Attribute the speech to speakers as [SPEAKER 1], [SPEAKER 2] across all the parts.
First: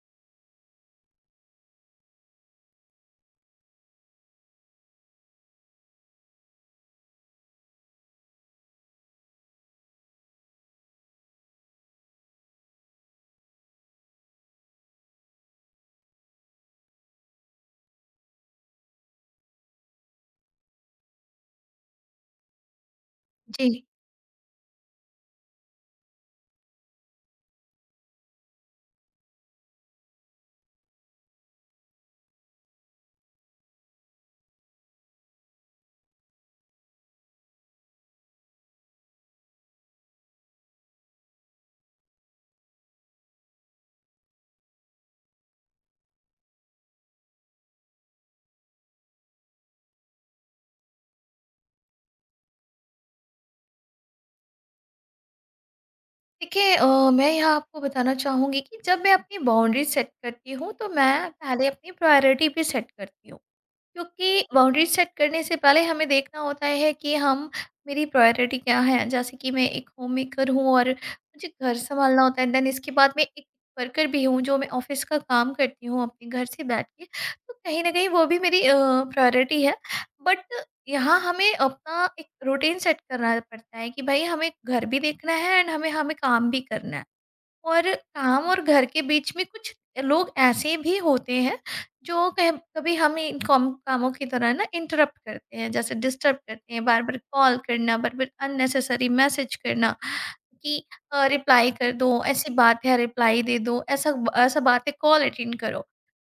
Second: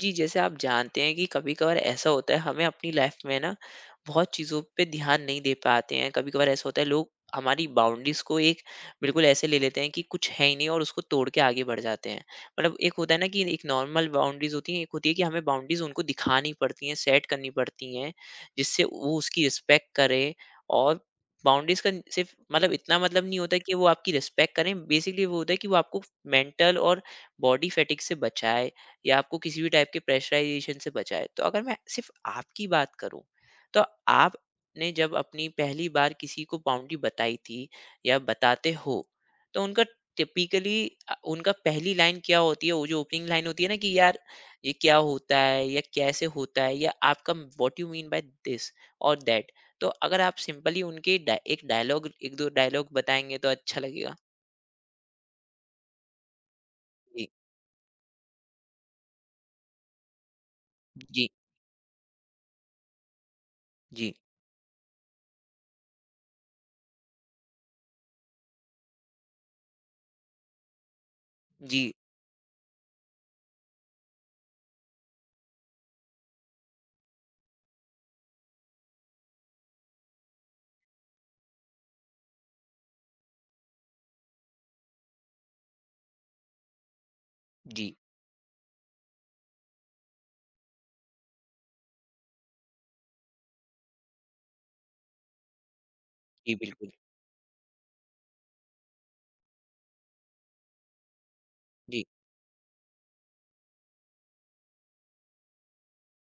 [SPEAKER 1] जी, जैसे आप जानते हैं कि कभी-कभार ऐसा होता है हमें अपनी लाइफ में ना बहुत चीज़ों पे ध्यान नहीं दे पाते हैं। कभी-कभार ऐसा होता है लोग हमारी बाउंडरीज़ को एक बिल्कुल ऐसे ले लेते हैं कि कुछ है ही नहीं और उसको तोड़ के आगे बढ़ जाते हैं। मतलब एक होता है ना कि एक नॉर्मल बाउंडरीज़ होती हैं, एक होती है कि हमें बाउंडरीज़ उनको दिखानी पड़ती हैं, सेट करनी पड़ती हैं, जिससे वो उसकी रिस्पेक्ट करें। और बाउंडरीज़ का सिर्फ़ मतलब इतना मतलब नहीं होता कि
[SPEAKER 2] जी।
[SPEAKER 1] वो आपकी रिस्पेक्ट करें, बेसिकली वो होता है कि वो आपको मेंटल और बॉडी फैटिग से बचाए। या आपको किसी भी टाइप के प्रेशराइजेशन से बचाए। तो अगर मैं सिर्फ आपकी बात करूं, तो आपने जब अपनी पहली बार किसी को बाउंड्री बताई थी या बताते हो, तो उनका टिपिकली उनका पहली लाइन क्या होती है, वो जो ओपनिंग लाइन होती है ना कि यार ये क्या होता है या कैसे होता है, या आपका what you mean by this और दैट। तो अगर आप सिंपली उनके एक डायलॉग, एक दो डायलॉग बताएंगे, तो अच्छा लगेगा।
[SPEAKER 2] देखिए
[SPEAKER 1] जी,
[SPEAKER 2] मैं यहाँ आपको बताना चाहूँगी कि जब मैं अपनी बाउंड्री सेट करती हूँ, तो
[SPEAKER 1] जी,
[SPEAKER 2] मैं पहले अपनी प्रायोरिटी भी सेट करती हूँ।
[SPEAKER 1] जी,
[SPEAKER 2] क्योंकि बाउंड्री सेट करने से पहले हमें देखना होता है कि हम मेरी प्रायोरिटी क्या है। जैसे कि मैं एक होम मेकर हूँ और मुझे घर
[SPEAKER 1] जी,
[SPEAKER 2] संभालना होता है। देन इसके बाद मैं एक वर्कर भी हूँ, जो मैं ऑफिस का काम करती हूँ अपने घर से बैठ के। तो कहीं ना कहीं वो भी मेरी प्रायोरिटी है। बट यहाँ हमें अपना एक रूटीन सेट करना पड़ता है कि भाई हमें घर भी देखना है एंड हमें हमें काम भी करना है।
[SPEAKER 1] जी,
[SPEAKER 2] और काम और घर के बीच में कुछ लोग ऐसे भी होते हैं जो कह कभी हमें इन कॉम कामों की तरह ना इंटरप्ट करते हैं, जैसे डिस्टर्ब
[SPEAKER 1] जी,
[SPEAKER 2] करते हैं।
[SPEAKER 1] बिल्कुल,
[SPEAKER 2] बार बार कॉल करना, बार बार अननेसेसरी मैसेज करना कि रिप्लाई कर
[SPEAKER 1] जी,
[SPEAKER 2] दो, ऐसी बात है रिप्लाई दे दो, ऐसा ऐसा बात है कॉल अटेंड करो।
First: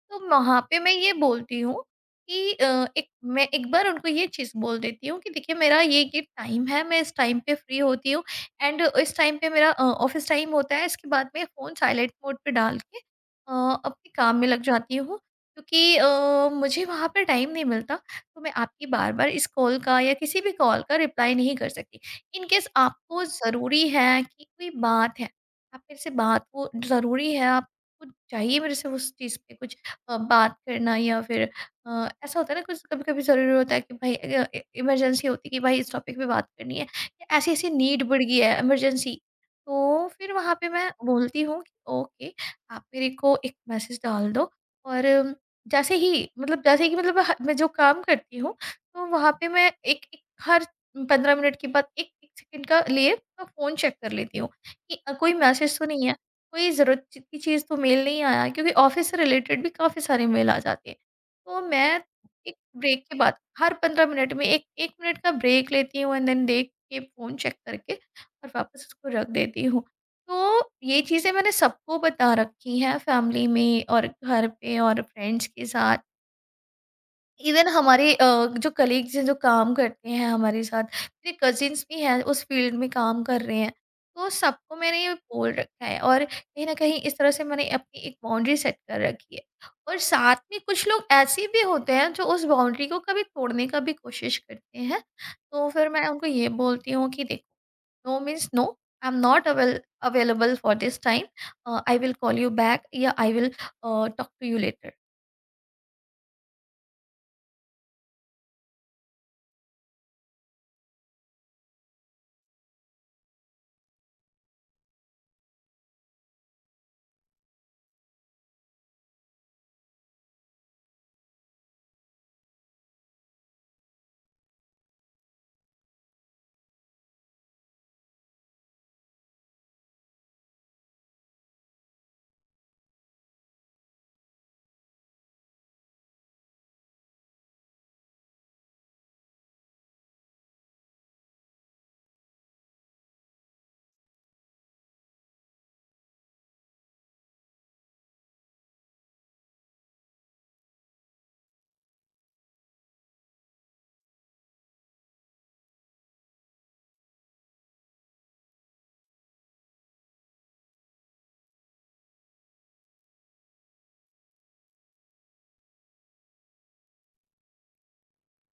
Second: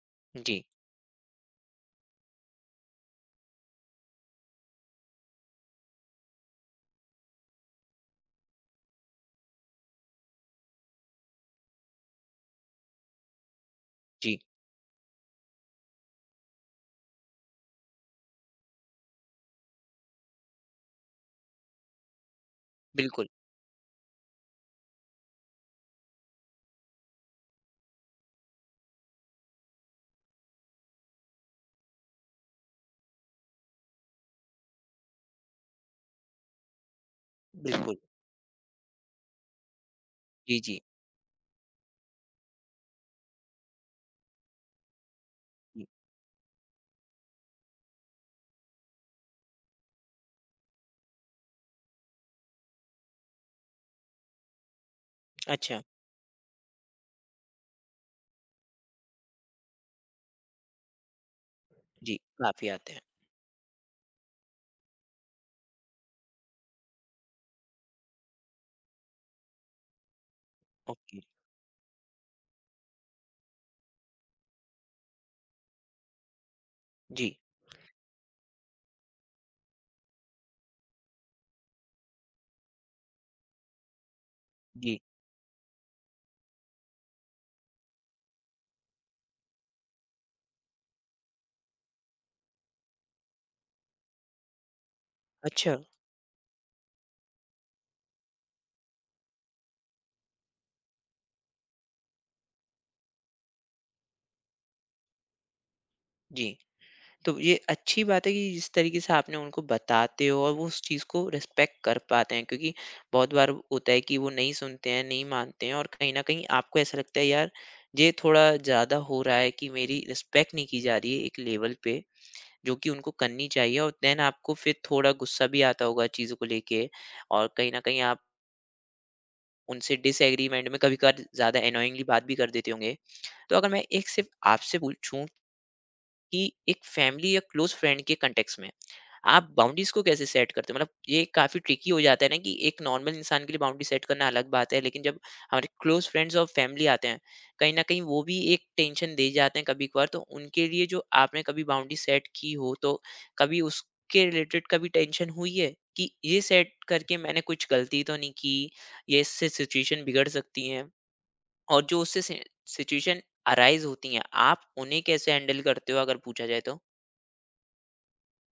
[SPEAKER 2] तो वहाँ
[SPEAKER 1] जी,
[SPEAKER 2] पे मैं ये बोलती हूँ कि एक बार उनको ये चीज़ बोल देती हूँ कि देखिए मेरा ये टाइम है, मैं इस टाइम पे फ्री होती हूँ एंड इस टाइम पे मेरा ऑफिस टाइम होता है। इसके बाद मैं फ़ोन साइलेंट मोड पे डाल के अ, अपने काम
[SPEAKER 1] जी,
[SPEAKER 2] में लग जाती हूँ, क्योंकि मुझे वहाँ पे टाइम नहीं मिलता। तो मैं आपकी बार बार इस कॉल का या किसी भी कॉल का रिप्लाई नहीं कर सकती। इन केस आपको
[SPEAKER 1] बिल्कुल,
[SPEAKER 2] ज़रूरी है कि कोई बात है, आप मेरे से बात, वो ज़रूरी है आपको, चाहिए मेरे से उस चीज़ पे कुछ बात करना, या फिर ऐसा होता है ना कुछ कभी कभी ज़रूरी होता है कि भाई इमरजेंसी होती है कि भाई इस टॉपिक पे बात करनी है, ऐसी-ऐसी
[SPEAKER 1] बिल्कुल।
[SPEAKER 2] नीड बढ़ गई है, इमरजेंसी। तो फिर वहाँ
[SPEAKER 1] जी,
[SPEAKER 2] पे
[SPEAKER 1] जी,
[SPEAKER 2] मैं बोलती हूँ कि ओके, आप मेरे को एक मैसेज डाल दो। और
[SPEAKER 1] जी।
[SPEAKER 2] जैसे ही मतलब जैसे कि मतलब ह मैं जो काम करती हूँ, तो वहाँ पे मैं एक एक हर 15 मिनट के बाद 1-1 सेकंड का लिए मैं फ़ोन चेक कर लेती हूँ कि कोई मैसेज
[SPEAKER 1] अच्छा,
[SPEAKER 2] तो नहीं है, कोई ज़रूरत च की चीज़ तो मेल नहीं आया है, क्योंकि ऑफ़िस से रिलेटेड भी काफ़ी सारे मेल आ जाते हैं। तो मैं
[SPEAKER 1] जी,
[SPEAKER 2] एक
[SPEAKER 1] काफ़ी आते हैं।
[SPEAKER 2] ब्रेक के बाद हर 15 मिनट में 1- 1 मिनट का ब्रेक लेती हूँ एंड देन देख के फ़ोन चेक करके और वापस उसको रख देती हूँ। तो ये
[SPEAKER 1] ओके,
[SPEAKER 2] चीज़ें मैंने सबको बता रखी हैं, फैमिली में और घर पे और फ्रेंड्स के साथ।
[SPEAKER 1] जी,
[SPEAKER 2] इवन हमारे जो कलीग्स हैं जो काम करते हैं हमारे साथ, मेरे कजिन्स भी हैं उस फील्ड में काम कर रहे हैं, तो सबको
[SPEAKER 1] जी।
[SPEAKER 2] मैंने ये बोल रखा है और कहीं ना कहीं इस तरह से मैंने अपनी एक बाउंड्री सेट कर रखी है। और साथ में कुछ लोग ऐसे भी होते हैं जो उस बाउंड्री को कभी तोड़ने का भी कोशिश करते हैं। तो
[SPEAKER 1] अच्छा,
[SPEAKER 2] फिर मैं उनको ये बोलती हूँ कि देखो no means no, I am not available for this time, I will call you back, या I will talk to you later.
[SPEAKER 1] जी। तो ये अच्छी बात है कि जिस तरीके से आपने उनको बताते हो और वो उस चीज़ को रिस्पेक्ट कर पाते हैं, क्योंकि बहुत बार होता है कि वो नहीं सुनते हैं, नहीं मानते हैं और कहीं न कहीं आपको ऐसा लगता है यार, ये थोड़ा ज़्यादा हो रहा है कि मेरी रिस्पेक्ट नहीं की जा रही है एक लेवल पे, जो कि उनको करनी चाहिए, और देन आपको फिर थोड़ा गुस्सा भी आता होगा चीज़ों को लेके, और कहीं न कहीं आप उनसे डिसएग्रीमेंट में कभी-कभार ज़्यादा अननोइंगली बात भी कर देते होंगे। तो अगर मैं एक सिर्फ़ आपसे पूछूँ कि एक फैमिली या क्लोज़ फ्रेंड के कॉन्टेक्स्ट में आप बाउंड्रीज को कैसे सेट करते हो? मतलब ये काफ़ी ट्रिकी हो जाता है ना कि एक नॉर्मल इंसान के लिए बाउंड्री सेट करना अलग बात है, लेकिन जब हमारे क्लोज़ फ्रेंड्स और फैमिली आते हैं, कहीं न कहीं वो भी एक टेंशन दे जाते हैं कभी-कभार, तो उनके लिए जो आपने कभी बाउंड्री सेट की हो, तो कभी उसके रिलेटेड कभी टेंशन हुई है कि ये सेट करके मैंने कुछ गलती तो नहीं की, ये इससे सिचुएशन बिगड़ सकती है? और जो उससे सि सिचुएशन अराइज़ होती हैं, आप उन्हें कैसे हैंडल करते हो अगर पूछा जाए तो?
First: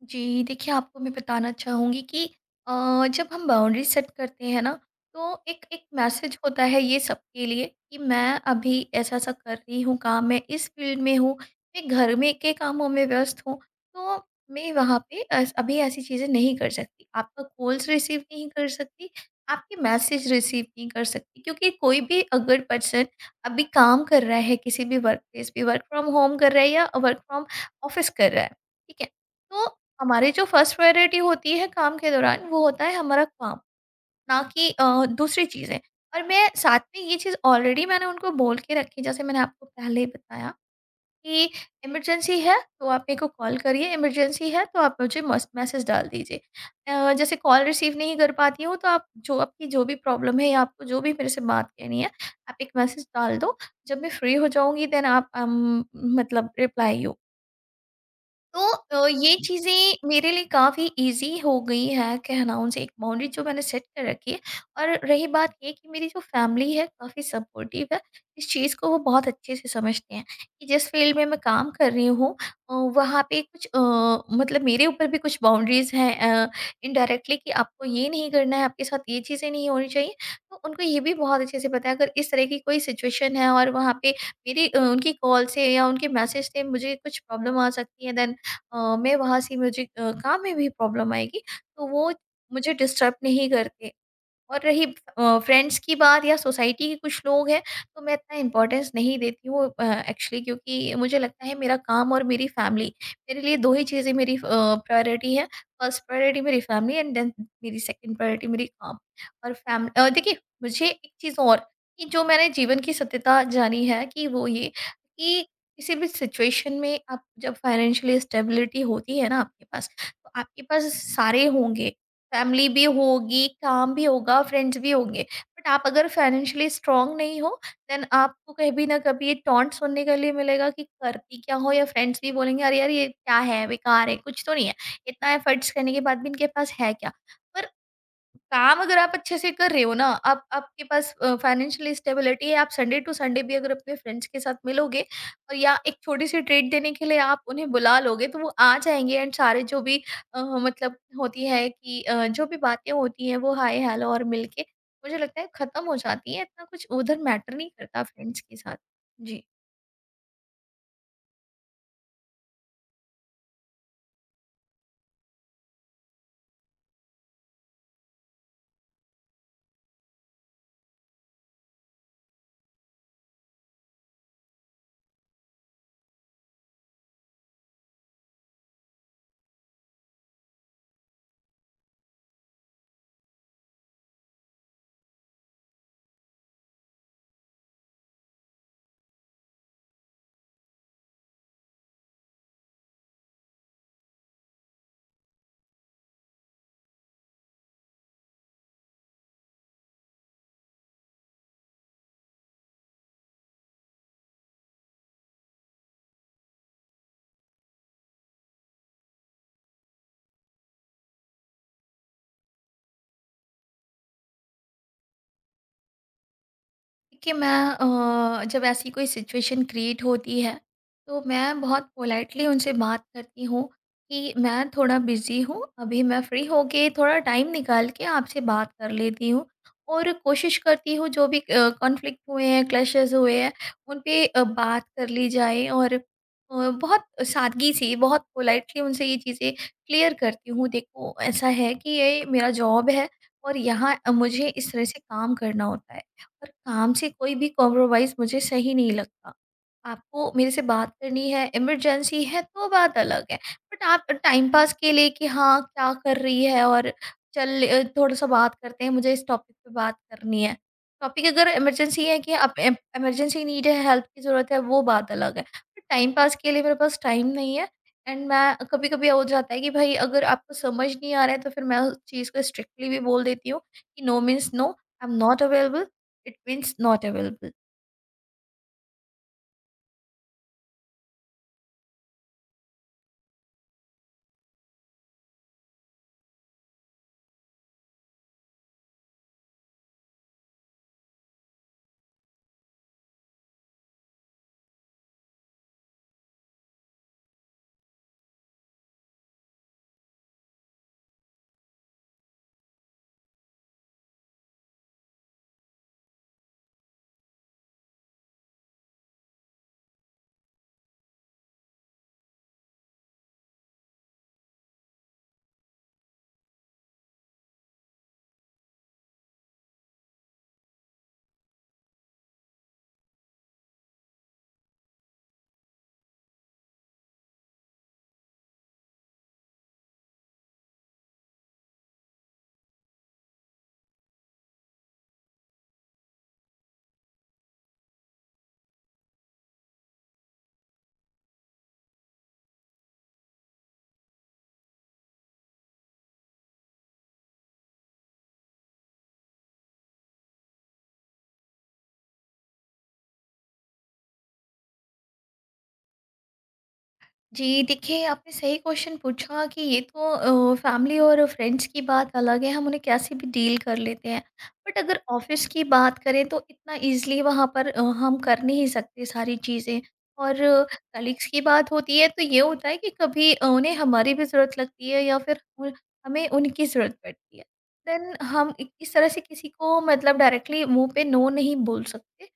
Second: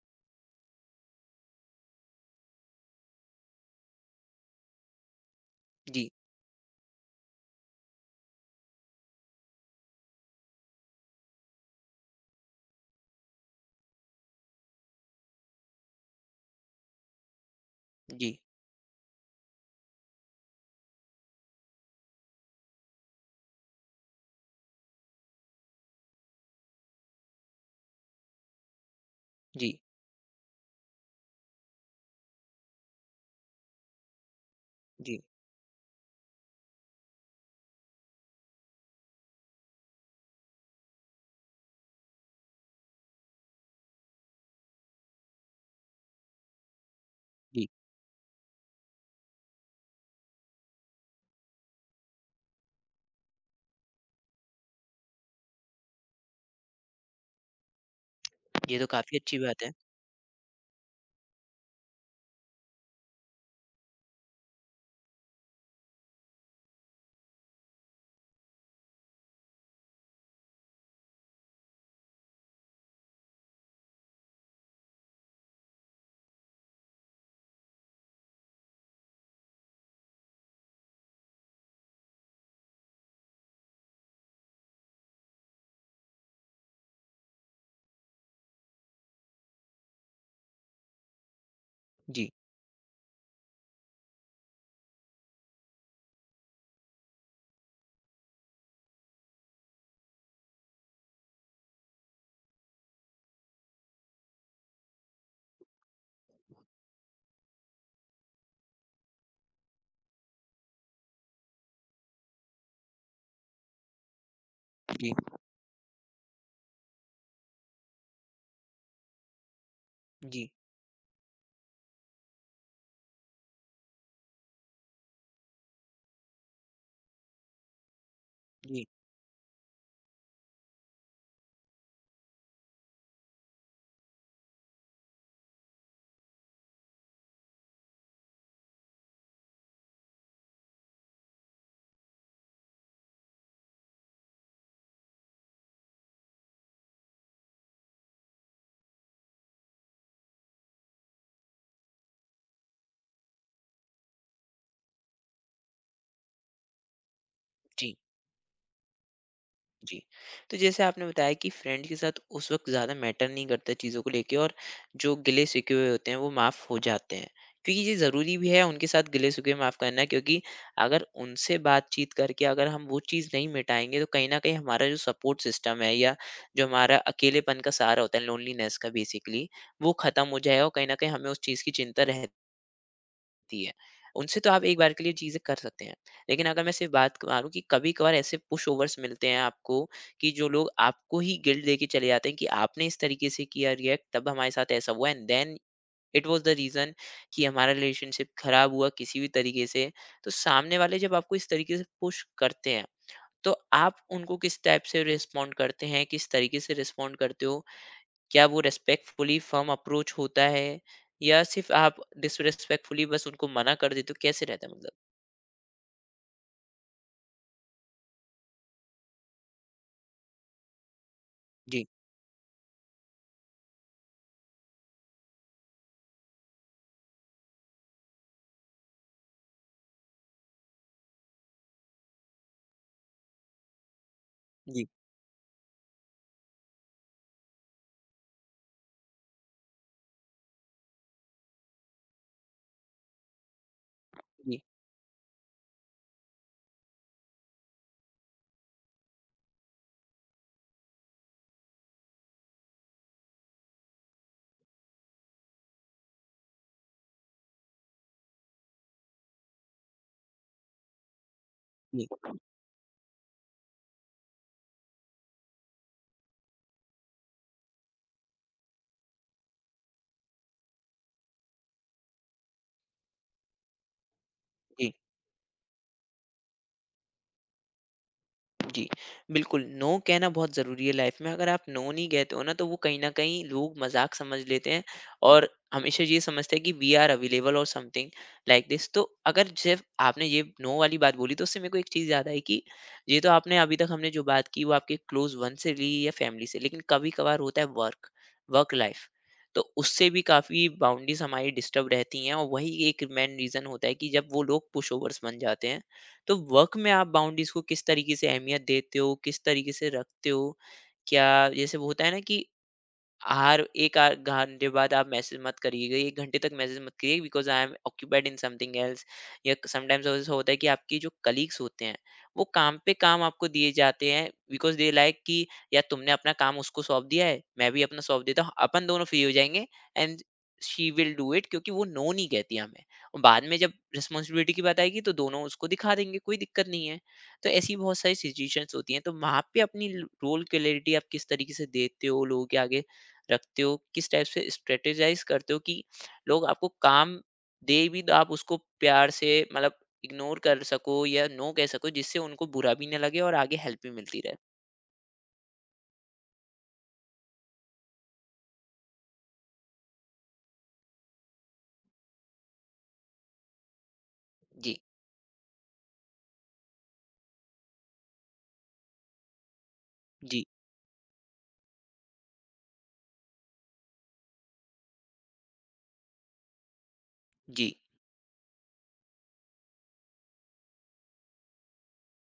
[SPEAKER 2] जी, देखिए आपको मैं बताना चाहूँगी कि अ, जब हम बाउंड्री सेट करते हैं ना, तो एक एक
[SPEAKER 1] जी,
[SPEAKER 2] मैसेज होता है ये सबके लिए कि मैं अभी ऐसा-ऐसा कर रही हूँ काम, मैं इस फ़ील्ड में हूँ, मैं घर में के कामों में व्यस्त हूँ, तो मैं वहाँ पे अस अभी ऐसी चीज़ें नहीं कर सकती। आपका कॉल्स रिसीव
[SPEAKER 1] जी,
[SPEAKER 2] नहीं कर सकती, आपके मैसेज रिसीव नहीं कर सकती, क्योंकि कोई भी अगर पर्सन अभी काम कर रहा है किसी भी वर्कप्लेस पे, वर्क फ्रॉम होम कर रहा है या वर्क फ्रॉम ऑफ़िस कर रहा है, ठीक है? तो
[SPEAKER 1] जी,
[SPEAKER 2] हमारी जो फर्स्ट प्रायोरिटी होती है काम के दौरान वो होता है हमारा काम, ना कि
[SPEAKER 1] जी,
[SPEAKER 2] दूसरी चीज़ें। और मैं साथ में ये चीज़ ऑलरेडी मैंने उनको बोल के रखी, जैसे मैंने आपको पहले ही बताया कि इमरजेंसी है तो आप मेरे को कॉल करिए, इमरजेंसी है तो आप मुझे मैसेज डाल दीजिए। जैसे कॉल
[SPEAKER 1] जी।
[SPEAKER 2] रिसीव नहीं कर पाती हूँ तो आप जो आपकी जो भी प्रॉब्लम है या आपको जो भी मेरे से बात करनी है, आप एक मैसेज डाल दो। जब मैं फ्री हो जाऊंगी देन आप मतलब रिप्लाई। तो
[SPEAKER 1] ये तो काफ़ी
[SPEAKER 2] ये
[SPEAKER 1] अच्छी बात है।
[SPEAKER 2] चीज़ें मेरे लिए काफ़ी ईज़ी हो गई है कहना उनसे, एक बाउंड्री जो मैंने सेट कर रखी है। और रही बात ये कि मेरी जो फैमिली है काफ़ी सपोर्टिव है। इस चीज़ को वो बहुत अच्छे से समझते हैं कि जिस फ़ील्ड में मैं काम कर रही हूँ वहाँ पे कुछ अ, मतलब मेरे ऊपर भी कुछ बाउंड्रीज़ हैं अ, इनडायरेक्टली कि आपको ये नहीं करना है, आपके साथ ये चीज़ें नहीं होनी चाहिए। तो उनको ये भी बहुत अच्छे से पता है अगर इस तरह की कोई सिचुएशन है और वहाँ पे उनकी कॉल से या उनके मैसेज से मुझे कुछ प्रॉब्लम आ सकती है, देन अ, मैं वहाँ से मुझे काम में भी प्रॉब्लम आएगी, तो वो
[SPEAKER 1] जी,
[SPEAKER 2] मुझे डिस्टर्ब नहीं करते। और रही फ्रेंड्स की बात, या सोसाइटी के कुछ लोग हैं, तो मैं इतना इम्पोर्टेंस नहीं देती हूँ एक्चुअली, क्योंकि मुझे लगता है मेरा काम और मेरी फैमिली, मेरे लिए दो ही चीज़ें मेरी प्रायोरिटी है। फर्स्ट प्रायोरिटी मेरी फैमिली एंड देन मेरी सेकंड प्रायोरिटी मेरी काम। और फैमिली, देखिए मुझे एक चीज़ और कि जो मैंने जीवन की सत्यता जानी है कि वो ये
[SPEAKER 1] जी,
[SPEAKER 2] कि किसी भी सिचुएशन में आप जब फाइनेंशियली स्टेबिलिटी होती है ना आपके पास, तो
[SPEAKER 1] जी,
[SPEAKER 2] आपके पास सारे होंगे, फैमिली भी होगी, काम भी होगा, फ्रेंड्स भी होंगे। बट आप अगर फाइनेंशियली स्ट्रॉन्ग नहीं हो, देन आपको
[SPEAKER 1] जी,
[SPEAKER 2] कभी ना कभी ये टॉन्ट सुनने के लिए मिलेगा कि करती क्या हो, या फ्रेंड्स भी बोलेंगे, "अरे यार, ये क्या है? बेकार है, कुछ तो नहीं है। इतना एफर्ट्स करने के बाद भी इनके पास है क्या?" पर काम अगर आप अच्छे से कर रहे हो ना, आप आपके पास फाइनेंशियल स्टेबिलिटी है, आप संडे टू संडे भी अगर अपने फ्रेंड्स के साथ मिलोगे और या एक छोटी-सी ट्रीट देने के लिए आप उन्हें बुला लोगे, तो वो आ जाएँगे एंड सारे जो भी अ, मतलब होती है कि जो भी बातें होती हैं, वो हाय हेलो और मिलके मुझे लगता है ख़त्म हो जाती हैं, इतना कुछ उधर मैटर नहीं
[SPEAKER 1] जी,
[SPEAKER 2] करता फ्रेंड्स के साथ। जी।
[SPEAKER 1] जी। तो जैसे आपने बताया कि फ्रेंड के साथ उस वक़्त ज़्यादा मैटर नहीं करता चीज़ों को लेके, और जो गिले-शिकवे हुए होते हैं वो माफ़ हो जाते हैं। क्योंकि ये ज़रूरी भी है उनके साथ गिले-शिकवे माफ़ करना, क्योंकि अगर उनसे बातचीत करके अगर हम वो चीज़ नहीं मिटाएँगे, तो कहीं न कहीं हमारा जो सपोर्ट सिस्टम है या जो हमारा अकेलेपन का सहारा होता है लोनलीनेस का बेसिकली, वो ख़त्म हो जाएगा और कहीं न कहीं हमें उस चीज़ की चिंता रह सकती है, उनसे तो आप एक बार के लिए चीज़ें कर सकते हैं। लेकिन अगर मैं सिर्फ़ बात करूँ कि कभी-कभार ऐसे पुशओवर्स मिलते हैं आपको कि जो लोग आपको ही गिल्ट देके चले जाते हैं कि आपने इस तरीके से किया रिएक्ट, तब हमारे साथ ऐसा हुआ, and then it was the reason कि हमारा रिलेशनशिप खराब हुआ किसी भी तरीके से। तो सामने वाले जब आपको इस तरीके से पुश करते हैं, तो आप उनको किस टाइप से रिस्पॉन्ड करते हैं, किस तरीके से रिस्पॉन्ड करते हो? क्या वो रिस्पेक्टफुली फर्म अप्रोच होता है, या सिर्फ आप डिसरिस्पेक्टफुली बस उनको मना कर देते हो, कैसे रहता है मतलब?
[SPEAKER 2] देखिए मैं जब ऐसी कोई सिचुएशन क्रिएट होती है तो मैं
[SPEAKER 1] जी,
[SPEAKER 2] बहुत पोलाइटली उनसे बात करती हूँ कि मैं थोड़ा बिजी हूँ, अभी मैं फ्री होके थोड़ा टाइम निकाल के आपसे बात कर लेती हूँ, और कोशिश करती हूँ जो भी कॉन्फ्लिक्ट हुए हैं, क्लैशेस हुए हैं, उन पे बात
[SPEAKER 1] जी,
[SPEAKER 2] कर ली जाए, और बहुत सादगी से बहुत पोलाइटली उनसे ये चीज़ें क्लियर करती हूँ, देखो ऐसा है कि ये मेरा जॉब है और यहाँ मुझे
[SPEAKER 1] जी,
[SPEAKER 2] इस तरह से काम करना होता है, पर काम से कोई भी कॉम्प्रोमाइज़ मुझे सही नहीं लगता। आपको मेरे से बात करनी है, इमरजेंसी है तो बात अलग है। बट आप टाइम पास के लिए कि हाँ, क्या कर रही है और चल थोड़ा-सा बात करते हैं, मुझे इस टॉपिक पे बात करनी है। टॉपिक अगर इमरजेंसी
[SPEAKER 1] जी,
[SPEAKER 2] है कि आप इम इमरजेंसी नीड है, हेल्प की ज़रूरत है, वो बात अलग है। बट टाइम पास के लिए मेरे पास टाइम नहीं है। एंड मैं कभी-कभी हो जाता है कि भाई अगर आपको समझ नहीं आ रहा है तो फिर मैं उस चीज़ को स्ट्रिक्टली भी बोल देती हूँ कि नो मीन्स नो,
[SPEAKER 1] जी।
[SPEAKER 2] I am not available, it means not available.
[SPEAKER 1] जी, बिल्कुल, नो कहना बहुत ज़रूरी है लाइफ में। अगर आप नो नहीं कहते हो ना, तो वो कहीं न कहीं लोग मज़ाक समझ लेते हैं और हमेशा ये समझते हैं कि वी आर अवेलेबल और समथिंग लाइक दिस। तो अगर सिर्फ़ आपने ये नो वाली बात बोली, तो उससे मेरे को एक चीज़ याद आई कि ये तो आपने अभी तक हमने जो बात की, वो आपके क्लोज़ वन से ली या फैमिली से। लेकिन कभी-कभार होता है वर्क, वर्क लाइफ़, तो उससे भी काफ़ी बाउंडरीज़ हमारी डिस्टर्ब रहती हैं और वही एक मेन रीज़न होता है कि जब वो लोग पुशओवर्स बन जाते हैं। तो वर्क में आप बाउंड्रीज को किस तरीके से अहमियत देते हो? किस तरीके से रखते हो? क्या जैसे वो होता है ना कि हर एक घंटे बाद आप मैसेज मत करिएगा, एक घंटे तक मैसेज मत करिए, because I am occupied in something else. या समटाइम्स ऐसा होता है कि आपकी जो कलीग्स होते हैं, वो काम पे काम आपको दिए जाते हैं बिकॉज दे लाइक कि या तुमने अपना काम उसको सौंप दिया है, मैं भी अपना सौंप देता हूँ, अपन दोनों फ्री हो जाएंगे, and she will do it, क्योंकि वो नो नहीं कहती हमें, और बाद में जब रिस्पॉन्सिबिलिटी की बात आएगी, तो दोनों उसको दिखा देंगे, कोई दिक्कत नहीं है। तो ऐसी बहुत सारी सिचुएशंस होती हैं, तो वहाँ पे अपनी रोल क्लियरिटी आप किस तरीके से देते हो, लोगों के आगे रखते हो? किस टाइप से स्ट्रेटेजाइज़ करते हो कि लोग आपको काम दे भी, तो आप उसको प्यार से मतलब इग्नोर कर सको या नो कह सको, जिससे उनको बुरा भी ना लगे और आगे हेल्प भी मिलती रहे?
[SPEAKER 2] जी, देखिए आपने सही क्वेश्चन पूछा कि ये तो फैमिली और फ्रेंड्स की बात अलग है, हम उन्हें कैसे भी डील कर लेते हैं।
[SPEAKER 1] जी,
[SPEAKER 2] बट अगर ऑफ़िस की बात करें तो इतना ईज़िली वहाँ पर हम कर नहीं सकते सारी चीज़ें। और
[SPEAKER 1] जी,
[SPEAKER 2] कलीग्स की बात होती है तो ये होता है कि कभी उन्हें हमारी भी ज़रूरत लगती है या फिर उन हमें उनकी ज़रूरत पड़ती है।
[SPEAKER 1] जी,
[SPEAKER 2] देन हम इ इस तरह से किसी को मतलब डायरेक्टली मुँह पे नो नहीं बोल सकते।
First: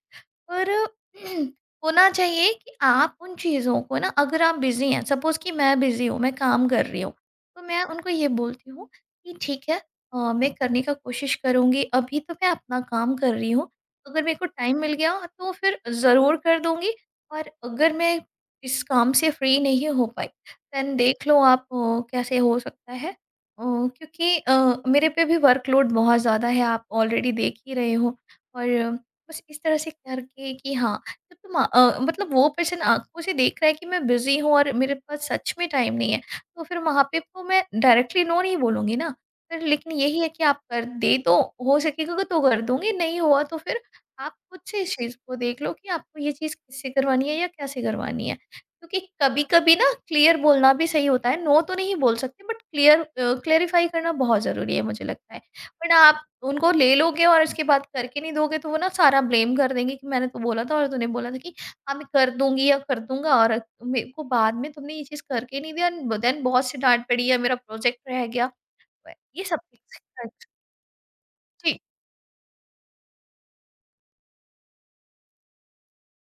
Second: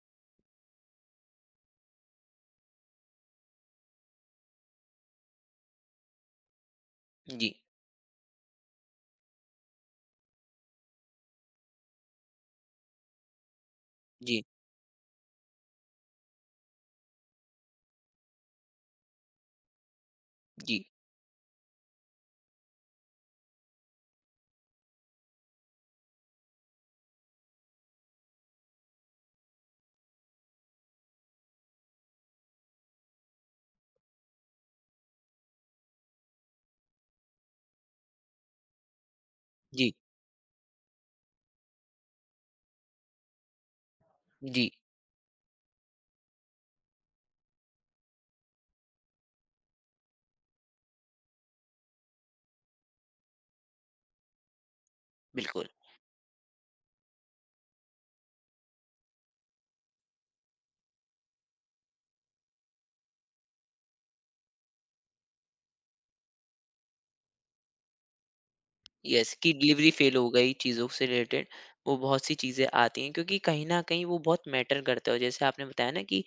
[SPEAKER 2] पर होना चाहिए कि आप उन चीज़ों को ना, अगर आप बिज़ी हैं, सपोज़ कि मैं बिज़ी हूँ, मैं काम कर रही हूँ,
[SPEAKER 1] जी,
[SPEAKER 2] तो मैं उनको ये बोलती हूँ कि ठीक है मैं करने का कोशिश करूँगी, अभी तो मैं अपना काम कर रही हूँ। अगर मेरे
[SPEAKER 1] जी,
[SPEAKER 2] को टाइम मिल गया तो फिर ज़रूर कर दूँगी, और अगर मैं इस काम से फ्री नहीं हो पाई,
[SPEAKER 1] जी,
[SPEAKER 2] देन देख लो आप कैसे हो सकता है। क्योंकि मेरे पे भी वर्कलोड बहुत ज़्यादा है, आप ऑलरेडी देख ही रहे हो। और बस इस तरह से करके कि हाँ, जब तुम वो पर्सन आँखों से देख रहा है कि मैं बिज़ी हूँ और मेरे पास सच में टाइम नहीं है, तो फिर वहाँ पे तो मैं डायरेक्टली नो नहीं बोलूँगी ना। फिर लेकिन
[SPEAKER 1] जी,
[SPEAKER 2] यही है कि आप कर दे तो, हो सकेगा तो कर दूँगी, नहीं हुआ तो फिर आप खुद
[SPEAKER 1] जी,
[SPEAKER 2] से इस चीज़ को देख लो कि आपको ये चीज़ किससे करवानी है या कैसे करवानी है। क्योंकि कभी-कभी ना क्लियर बोलना भी सही होता है, नो तो नहीं बोल सकते बट क्लियर क्लेरिफ़ाई करना बहुत ज़रूरी है मुझे लगता है।
[SPEAKER 1] बिल्कुल।
[SPEAKER 2] बट आप उनको ले लोगे और उसके बाद करके नहीं दोगे तो वो ना सारा ब्लेम कर देंगे कि मैंने तो बोला था और तूने बोला था कि हाँ मैं कर दूंगी या कर दूंगा, और मेरे को बाद में तुमने ये चीज करके नहीं दिया, देन बहुत सी डांट पड़ी या मेरा प्रोजेक्ट रह गया,
[SPEAKER 1] यस,
[SPEAKER 2] ये
[SPEAKER 1] कि
[SPEAKER 2] सब
[SPEAKER 1] डिलीवरी फ़ेल हो
[SPEAKER 2] चीज़-
[SPEAKER 1] गई चीज़ों से रिलेटेड
[SPEAKER 2] जी।
[SPEAKER 1] वो बहुत सी चीज़ें आती हैं, क्योंकि कहीं न कहीं वो बहुत मैटर करता है। जैसे आपने बताया ना कि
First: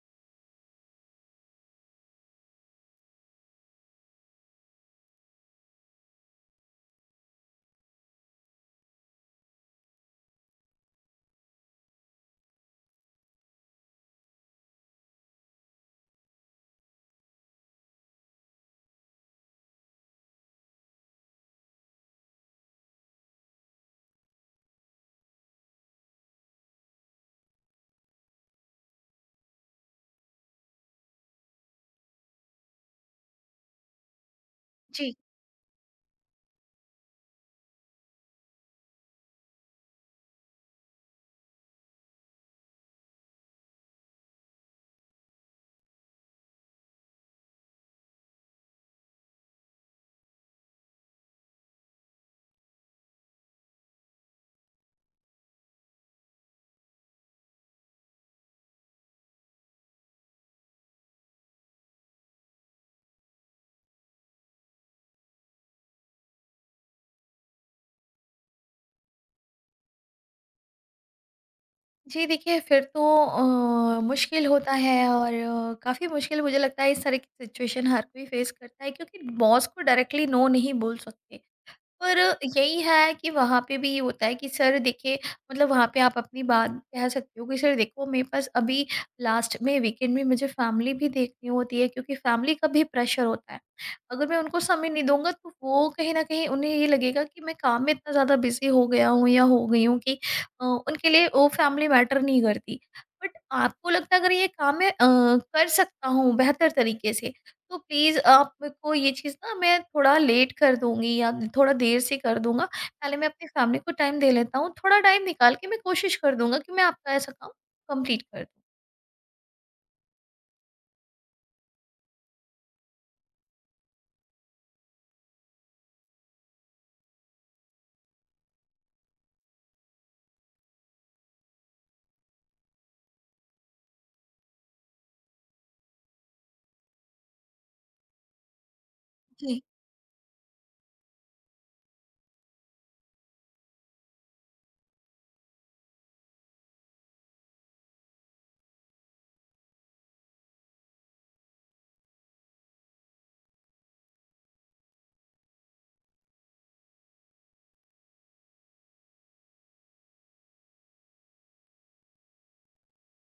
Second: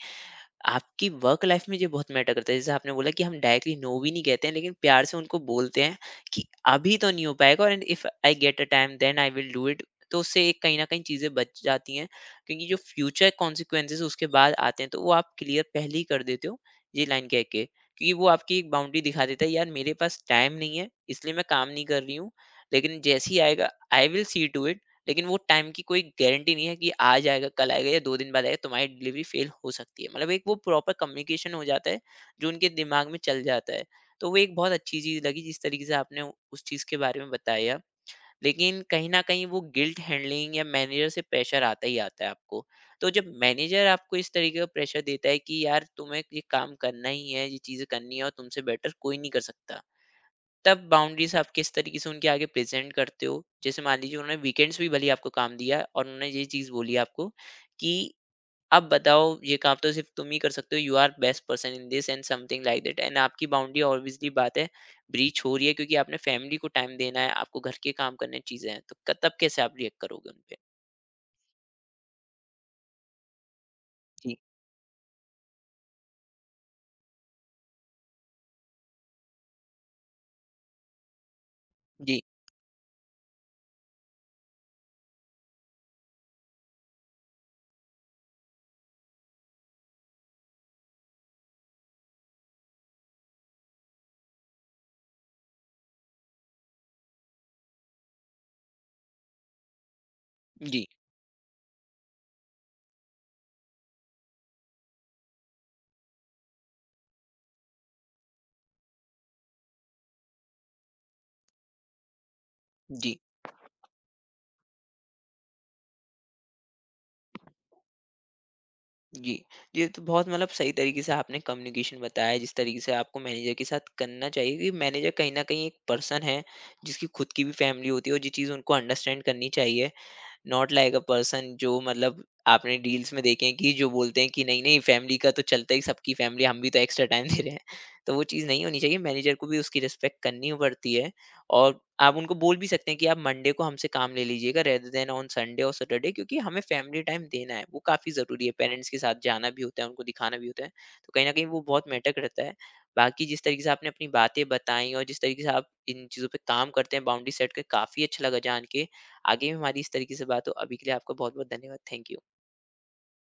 [SPEAKER 1] आपकी वर्क लाइफ में ये बहुत मैटर करता है। जैसे आपने बोला कि हम डायरेक्टली नो भी नहीं कहते हैं, लेकिन प्यार से उनको बोलते हैं कि अभी तो नहीं हो पाएगा, और and if I get a time then I will do it. तो उससे एक कहीं न कहीं चीज़ें बच जाती हैं, क्योंकि जो फ्यूचर कॉन्सिक्वेंसेस उसके बाद आते हैं, तो वो आप क्लियर पहले ही कर देते हो, ये लाइन कह के। क्योंकि वो आपकी एक बाउंड्री दिखा देता है, यार मेरे पास टाइम नहीं है, इसलिए मैं काम नहीं कर रही हूँ, लेकिन जैसे ही आएगा, I will see to it. लेकिन वो टाइम की कोई गारंटी नहीं है कि आज आएगा, कल आएगा या 2 दिन बाद आएगा, तुम्हारी डिलीवरी फेल हो सकती है। मतलब एक वो प्रॉपर कम्युनिकेशन हो जाता है, जो उनके दिमाग में चल जाता है। तो वो एक बहुत अच्छी
[SPEAKER 2] जी।
[SPEAKER 1] चीज़ लगी जिस तरीके से आपने उस चीज़ के बारे में बताया। लेकिन कहीं न कहीं वो गिल्ट हैंडलिंग या मैनेजर से प्रेशर आता ही आता है आपको। तो जब मैनेजर आपको इस तरीके का प्रेशर देता है कि यार तुम्हें ये काम करना ही है, ये चीज़ें करनी है और तुमसे बेटर कोई नहीं कर सकता। तब बाउंड्रीज आप किस तरीके से उनके आगे प्रेजेंट करते हो? जैसे मान लीजिए उन्होंने वीकेंड्स भी भले ही आपको काम दिया है और उन्होंने ये चीज़ बोली आपको कि अब बताओ ये काम तो सिर्फ़ तुम ही कर सकते हो, you are best person in this and something like that, and आपकी बाउंड्री ऑब्वियसली बात है ब्रीच हो रही है, क्योंकि आपने फैमिली को टाइम देना है, आपको घर के काम करने हैं, चीज़ें हैं। तो क तब कैसे आप रिएक्ट करोगे उनपे?
[SPEAKER 2] जी। देखिए फिर तो
[SPEAKER 1] जी,
[SPEAKER 2] मुश्किल होता है, और काफ़ी मुश्किल मुझे लगता है, इस तरह की सिचुएशन हर कोई फेस करता है, क्योंकि बॉस को डायरेक्टली नो नहीं बोल सकते। पर
[SPEAKER 1] जी,
[SPEAKER 2] यही है कि वहाँ पे भी ये होता है कि सर देखिए, मतलब वहाँ पे आप अपनी बात कह सकते हो कि सर देखो मेरे पास अभी लास्ट में वीकेंड में मुझे फैमिली भी देखनी होती है, क्योंकि फैमिली का भी प्रेशर होता है। अगर मैं उनको समय नहीं दूँगा तो वो कहीं न कहीं उन्हें ये लगेगा कि मैं काम में इतना ज़्यादा बिज़ी हो गया हूँ या हो गई हूँ कि
[SPEAKER 1] जी,
[SPEAKER 2] उनके लिए वो फैमिली मैटर नहीं करती। बट आपको लगता है अगर ये काम मैं कर सकता हूँ बेहतर तरीके से, तो प्लीज़ आप मेरे को ये चीज़ ना मैं थोड़ा लेट कर दूँगी या थोड़ा देर से कर दूँगा।
[SPEAKER 1] जी।
[SPEAKER 2] पहले मैं अपनी फैमिली को टाइम दे लेता हूँ, थोड़ा टाइम निकाल के मैं कोशिश कर दूँगा कि मैं आपका ऐसा काम कंप्लीट कर दूँ।
[SPEAKER 1] जी। ये तो बहुत मतलब सही तरीके से आपने कम्युनिकेशन बताया, जिस तरीके से आपको मैनेजर के साथ करना चाहिए कि मैनेजर कहीं न कहीं एक पर्सन है, जिसकी खुद की भी फैमिली होती है और ये चीज़ उनको अंडरस्टैंड करनी चाहिए। नॉट लाइक अ पर्सन, जो मतलब आपने डील्स में देखे हैं कि जो बोलते हैं कि नहीं नहीं, फैमिली का तो चलता ही, सबकी फैमिली, हम भी तो एक्स्ट्रा टाइम दे रहे हैं। तो वो चीज़ नहीं होनी चाहिए, मैनेजर को भी
[SPEAKER 2] जी।
[SPEAKER 1] उसकी रिस्पेक्ट करनी पड़ती है। और आप उनको बोल भी सकते हैं कि आप मंडे को हमसे काम ले लीजिएगा रेदर देन ऑन संडे और सैटरडे, क्योंकि हमें फैमिली टाइम देना है, वो काफ़ी ज़रूरी है, पेरेंट्स के साथ जाना भी होता है, उनको दिखाना भी होता है। तो कहीं ना कहीं वो बहुत मैटर करता है। बाकी जिस तरीके से आपने अपनी बातें बताई और जिस तरीके से आप इन चीज़ों पे काम करते हैं, बाउंड्री सेट कर, काफ़ी अच्छा लगा जान के। आगे भी हमारी इस तरीके से बात हो। अभी के लिए आपका बहुत बहुत धन्यवाद। Thank you.